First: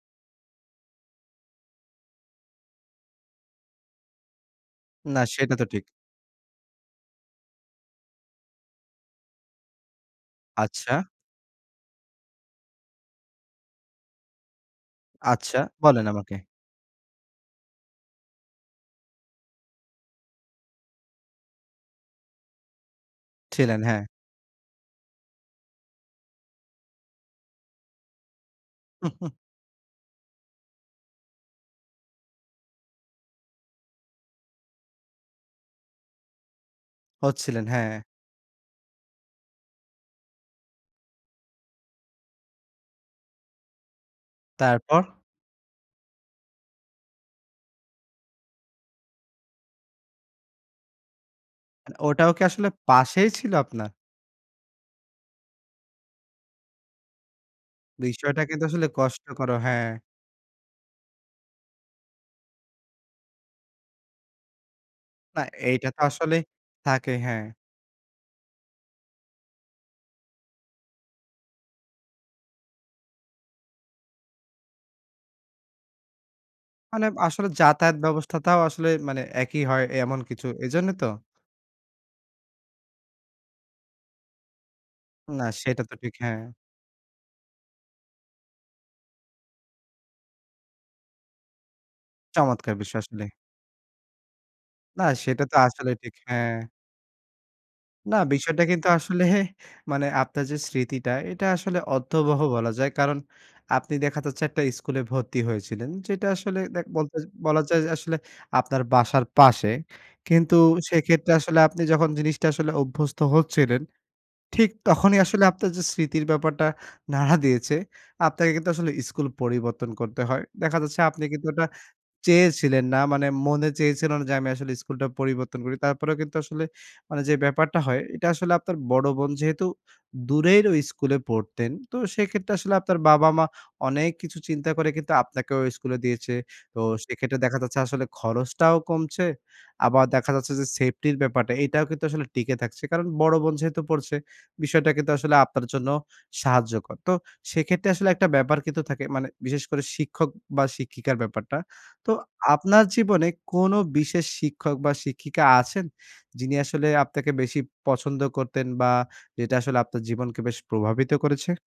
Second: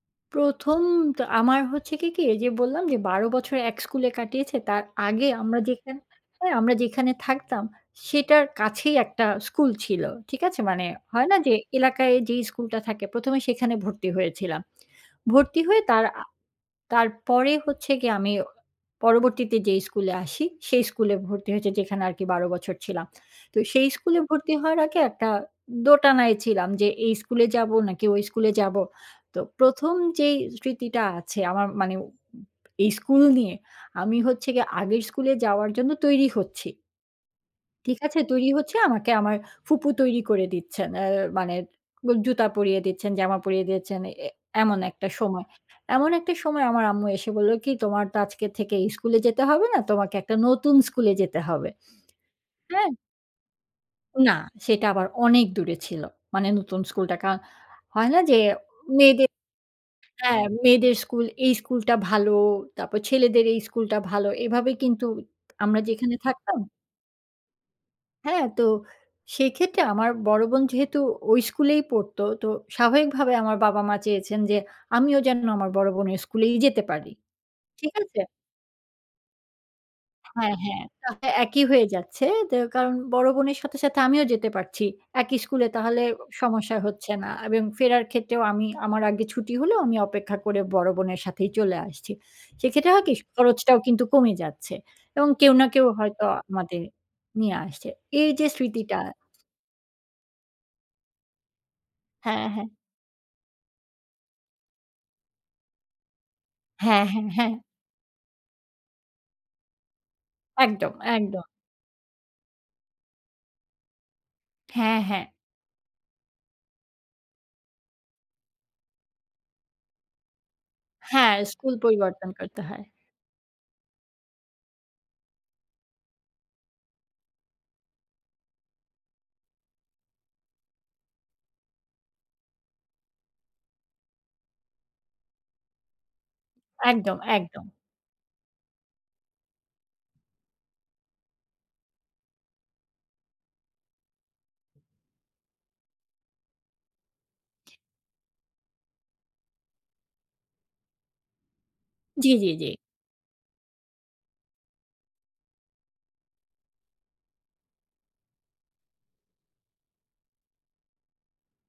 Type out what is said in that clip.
১ম তো আমার হচ্ছে কি, কি এই যে বললাম, যে ১২ বছর এক স্কুলে কাটিয়েছে। তার না, আগে সেটা আমরা তো ঠিক। যেখানে হ্যাঁ, আমরা যেখানে, হ্যাঁ, আমরা যেখানে থাকতাম সেটার কাছেই একটা স্কুল ছিল। ঠিক আছে? মানে আচ্ছা। হয় না যে, এলাকায় যেই স্কুলটা থাকে ১ম এ সেখানে ভর্তি হয়েছিলাম। আচ্ছা, ভর্তি হয়ে তার বলেন আ আমাকে। তারপরে হচ্ছে গিয়ে আমি পরবর্তীতে যেই স্কুলে আসি সেই স্কুলে ভর্তি হয়েছি, যেখানে আর কি ১২ বছর ছিলাম। তো ছিলেন, সেই হ্যাঁ। স্কুলে ভর্তি হওয়ার আগে একটা দোটানায় ছিলাম যে, এই স্কুলে যাবো, নাকি ওই স্কুলে যাবো? তো ১ম যেই স্মৃতিটা আছে আমার মানে উম এই স্কুল নিয়ে। আমি হচ্ছে গিয়ে আগের স্কুলে যাওয়ার জন্য তৈরি হচ্ছি হচ্ছিলেন, ঠিক হ্যাঁ। আছে? তৈরি হচ্ছে আমাকে আমার ফুপু তৈরি করে দিচ্ছেন। অ্যা মানে জুতা পরিয়ে দিচ্ছেন, জামা পরিয়ে দিচ্ছেন, এ এমন তারপর? একটা সময়। এমন একটা সময় আমার আম্মু এসে বলল কি? "তোমার তো আজকে থেকে এই স্কুলে যেতে হবে না। তোমাকে একটা নতুন স্কুলে যেতে হবে।" আ ওটাও কি আসলে হ্যাঁ? পাশেই ছিল আপনার? না, সেটা আবার অনেক দূরে ছিল। মানে নতুন স্কুলটা। কা হয় না যে বিষয়টা কিন্তু আসলে মেয়েদের কষ্টকর ও, হ্যাঁ। হ্যাঁ মেয়েদের স্কুল, এই স্কুল টা ভালো, তারপর ছেলেদের এই স্কুল টা ভালো। এভাবে কিন্তু না, আমরা এইটা তো যেখানে আসলে থাকতাম থাকে, হ্যাঁ। হ্যাঁ, তো সেক্ষেত্রে আমার বড় বোন যেহেতু ওই স্কুলেই পড়ত। তো স্বাভাবিকভাবে আমার বাবা-মা চেয়েছেন যে, আমিও যেন আমার বড় বোনের স্কুলেই যেতে মানে পারি। আসলে ঠিক যাতায়াত আছে? ব্যবস্থাতাও আসলে মানে একই হয়, এ এমন কিছু। হ্যাঁ, হ্যাঁ। এইজন্যে তো? তাতে একই হয়ে যাচ্ছে। দে কারণ বড় বোনের সাথে, সাথে আমিও যেতে পারছি। একই না স্কুলে সেটা তো তাহলে ঠিক। হ্যাঁ। সমস্যা হচ্ছে না। আব এ ফেরার ক্ষেত্রেও আমি আমার আগে ছুটি হলেও, আমি অপেক্ষা করে বড় বোনের সাথেই চলে আসছি। চমৎকার সেক্ষেত্রে বিষয় হয় কি? আসলে। খরচটাও কিন্তু কমে যাচ্ছে। না, এবং সেটা কেউ তো না কেউ আসলে ঠিক, হয়তো হ্যাঁ। আমাদের নিয়ে আসছে। না, এই যে বিষয়টা কিন্তু স্মৃতিটা আসলে মানে আপনার যে স্মৃতিটা, এটা আসলে অর্থবহ হ্যাঁ, হ্যাঁ। বলা যায়। কারণ আপনি দেখা যাচ্ছে, একটা স্কুলে ভর্তি হয়েছিলেন। যেটা আসলে দেখ হ্যাঁ, বলতে হ্যাঁ, হ্যাঁ। বলা যায় যে, আসলে আপনার বাসার পাশে। কিন্তু একদম, সেক্ষেত্রে একদম। আসলে আপনি যখন জিনিসটা আসলে অভ্যস্ত হচ্ছিলেন, ঠিক হ্যাঁ, তখনই হ্যাঁ। আসলে আপনার যে স্মৃতির ব্যাপারটা নাড়া দিয়েছে। আপনাকে কিন্তু আসলে স্কুল পরিবর্তন করতে হয়। দেখা যাচ্ছে, আপনি হ্যাঁ। কিন্তু ওটা স্কুল পরিবর্তন করতে হয়। চেয়েছিলেন না। মানে মনে চেয়েছিল না যে, "আমি আসলে স্কুলটা পরিবর্তন করি।" তারপরেও কিন্তু আসলে মানে যে ব্যাপারটা হয়। এইটা আসলে আপনার বড় বোন যেহেতু দূরের ওই স্কুলে পড়তেন। তো সেক্ষেত্রে আসলে আপনার বাবা-মা অনেক কিছু চিন্তা করে কিন্তু, আপনাকেও ওই স্কুলে দিয়েছে। তো একদম, সেক্ষেত্রে দেখা একদম। যাচ্ছে, আসলে খরচটাও কমছে। আবার দেখা যাচ্ছে যে, সেফটি র ব্যাপারটা, এটাও কিন্তু আসলে টিকে থাকছে। কারণ বড় বোন যেহেতু পড়ছে, বিষয়টা কিন্তু আসলে আপনার জন্য সাহায্যকর। তো সেক্ষেত্রে আসলে একটা ব্যাপার কিন্তু থাকে। মানে বিশেষ করে শিক্ষক, বা শিক্ষিকার ব্যাপারটা। তো জি, জি, জি। আপনার জীবনে কোনো বিশেষ শিক্ষক, বা শিক্ষিকা আছেন? যিনি আসলে আপনাকে বেশি পছন্দ করতেন? বা যেটা আসলে আপনার জীবনকে প্রভাবিত করেছে?